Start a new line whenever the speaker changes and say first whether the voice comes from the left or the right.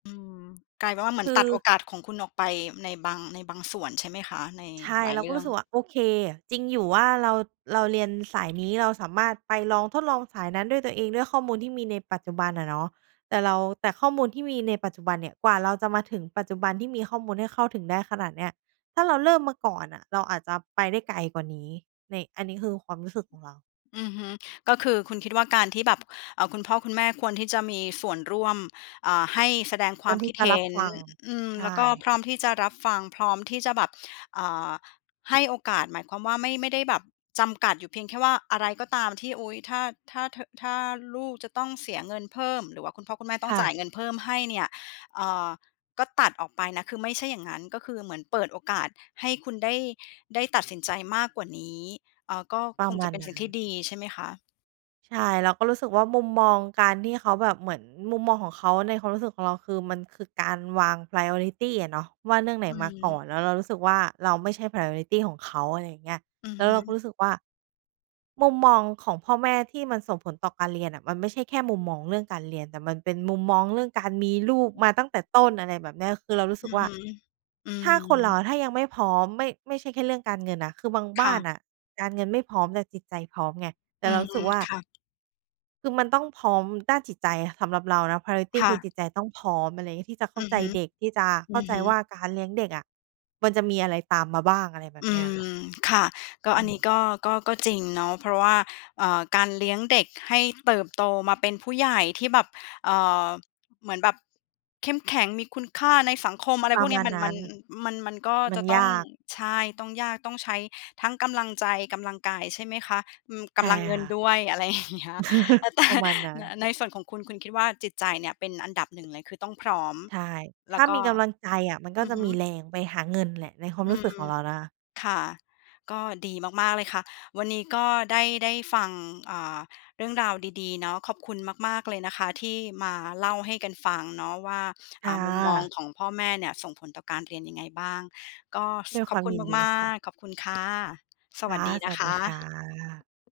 left: อืม กลายเป็นว่าเหมือ
right: ค
left: นตัดโอ
right: ือ
left: กาสของคุณออกไปในบาง ในบางส่วนใช่ไหมคะ? ใน
right: ใช่
left: หลา
right: เ
left: ย
right: รา
left: เร
right: ก
left: ื
right: ็
left: ่
right: ร
left: อ
right: ู้
left: ง
right: สึกว่า โอเค จริงอยู่ว่าเรา เราเรียนสาย นี้เราสามารถไปลอง ทดลองสายนั้นด้วยตัวเองด้วยข้อมูลที่มีในปัจจุบันอะเนาะ แต่เรา แต่ข้อมูลที่มีในปัจจุบันเนี่ย กว่าเราจะมาถึงปัจจุบันที่มีข้อมูลให้เข้าถึงได้ขนาดเนี้ย ถ้าเราเริ่มมาก่อนอะเราอาจจะไปได้ไกลกว่านี้ ใน อันนี้คือความรู้สึกของเรา
left: อือฮึ ก็คือคุณคิดว่าการที่แบบ เออ คุณพ่อคุณแม่ควรที่จะมีส่วนร่วม อ่า ให้แสดงค
right: เพื
left: ว
right: ่
left: า
right: อ
left: ม
right: นท
left: ค
right: ี่
left: ิด
right: จะ
left: เห
right: รั
left: ็
right: บ
left: น
right: ฟัง
left: อ อืม
right: ใช
left: แล้วก็
right: ่
left: พร้อมที่จะรับฟัง พร้อมที่จะแบบ อ่า ให้โอกาส หมายความว่าไม่ ไม่ได้แบบจำกัดอยู่เพียงแค่ว่าอะไรก็ตามที่ อุ๊ย ถ้า ถ้า เธอ ถ้าลูกจะต้องเสียเงินเพิ่ม หรือว่าคุณพ่อคุณแม่ต้อ
right: ค
left: ง
right: ่
left: จ่าย
right: ะ
left: เงินเพิ่มให้เนี่ย เออ ก็ตัดออกไปนะ คือไม่ใช่อย่างงั้น ก็คือเหมือนเปิดโอกาสให้คุณได้ ได้ตัดสินใจมากกว่านี้ อ่า ก็
right: ปร
left: ค
right: ะ
left: ง
right: ม
left: จ
right: า
left: ะ
right: ณ
left: เป็น
right: น
left: สิ
right: ั
left: ่ง
right: ้
left: ที่
right: น
left: ดีใช่ไหมคะ?
right: ใช่ เราก็รู้สึกว่า มุมมองการที่เขาแบบ เหมือนมุมมองของเขาในความรู้สึกของเราคือ มันคือการวาง priority อะเนาะ ว่าเรื่องไหน
left: อื
right: มาก่
left: ม
right: อน แล้วเรารู้สึกว่า เราไม่ใช่ priority ของเขา อะไรอย่างเงี้ย
left: อื
right: แ
left: อ
right: ล้ว
left: ฮ
right: เราก็
left: ึ
right: รู้สึกว่า มุมมองของพ่อแม่ที่มันส่งผลต่อการเรียนน่ะ มันไม่ใช่แค่มุมมองเรื่องการเรียน แต่มันเป็นมุมมองเรื่องการมีลูกมาตั้งแต่ต้น อะไรแบบเนี้ย คือเรารู้
left: อ
right: สึ
left: ื
right: ก
left: อ
right: ว่า
left: ฮึ อื
right: ถ้า
left: ม
right: คนเราถ้ายังไม่พร้อม ไม่ ไม่ใช่แค่เรื่องการเงินน่ะ คือบาง
left: ค
right: บ้
left: ่
right: าน
left: ะ
right: น่ะการเงินไม่พร้อมแต่จิตใจพร้อมไง แต่
left: อ
right: เ
left: ื
right: รา
left: อ
right: รู
left: ฮ
right: ้ส
left: ึ
right: ึกว่า
left: ค่ะ
right: คือมันต้องพร้อมด้านจิตใจ สำหรับเรานะ priority
left: ค่
right: คือ
left: ะ
right: จิตใจต้องพร้อม อะไรอย่างงี้ ที่จะเข้
left: อ
right: า
left: ือ
right: ใจ
left: ฮึ
right: เด็ก จะ
left: อ
right: เข้
left: ื
right: า
left: อ
right: ใจ
left: ฮึ
right: ว่าการเลี้ยงเด็กอะมันจะมีอะไรตามมาบ้าง อะไรแบ
left: อ
right: บ
left: ื
right: นี้อะค่
left: ม
right: ะ
left: ค่ะ ก็
right: อื
left: อันนี้
right: ม
left: ก็ ก็ ก็จริงเนาะ เพราะว่า เออ การเลี้ยงเด็กให้เติบโตมาเป็นผู้ใหญ่ที่แบบ เออ เหมือนแบบเข้มแข็ง มีคุณค่าในสังคม อะไร
right: ปร
left: พ
right: ะ
left: วกเ
right: ม
left: นี้
right: า
left: ย
right: ณ
left: มัน
right: น
left: ม
right: ั
left: ั
right: ้น
left: น มัน มันก็
right: มั
left: จ
right: น
left: ะต
right: ย
left: ้อง
right: าก
left: ใช่ ต้องยาก ต้องใช้ทั้งกำลังใจ กำลังกายใช่ไหมคะ? อืม ก
right: ใช่
left: ำลังเงิ
right: ค
left: น
right: ่ะ
left: ด้วย อะไร อย่างเงี้ย เออ แต่
right: ประมาณนั้
left: น
right: น
left: ในส่วนของคุณ คุณคิดว่าจิตใจเนี่ยเป็นอันดับ 1 เลย คือต้องพร้อม
right: ใช่ ถ
left: แล
right: ้
left: ้
right: า
left: วก
right: ม
left: ็
right: ีกำลังใจอะ มันก็
left: อื
right: จ
left: อ
right: ะ
left: ฮ
right: มี
left: ึ
right: แรงไปหาเงินแหละ ในความ
left: อื
right: รู้สึกข
left: ม
right: องเรานะคะ
left: ค่ะ ก็ดีมาก ๆ เลยค่ะ วันนี้ก็ได้ ได้ฟัง อ่า เรื่องราวดี ๆ เนาะ ขอบคุณมาก ๆ เลยนะคะที่มาเล่าให้กันฟังเนาะว่า
right: ค
left: อ่
right: ่
left: า มุมมอง
right: ะ
left: ของพ่อแม่เนี่ยส่งผลต่อการเรียนยังไงบ้าง? ก็ ฟ
right: ด้วย
left: ข
right: ค
left: อ
right: ว
left: บ
right: าม
left: คุณ
right: ยินดี
left: มา
right: ค่ะ
left: ก ๆ ขอบคุณค่ะ ส
right: ค
left: ว
right: ่
left: ัส
right: ะ
left: ดี
right: ส
left: นะ
right: วัส
left: ค
right: ดีค่
left: ะ
right: ะ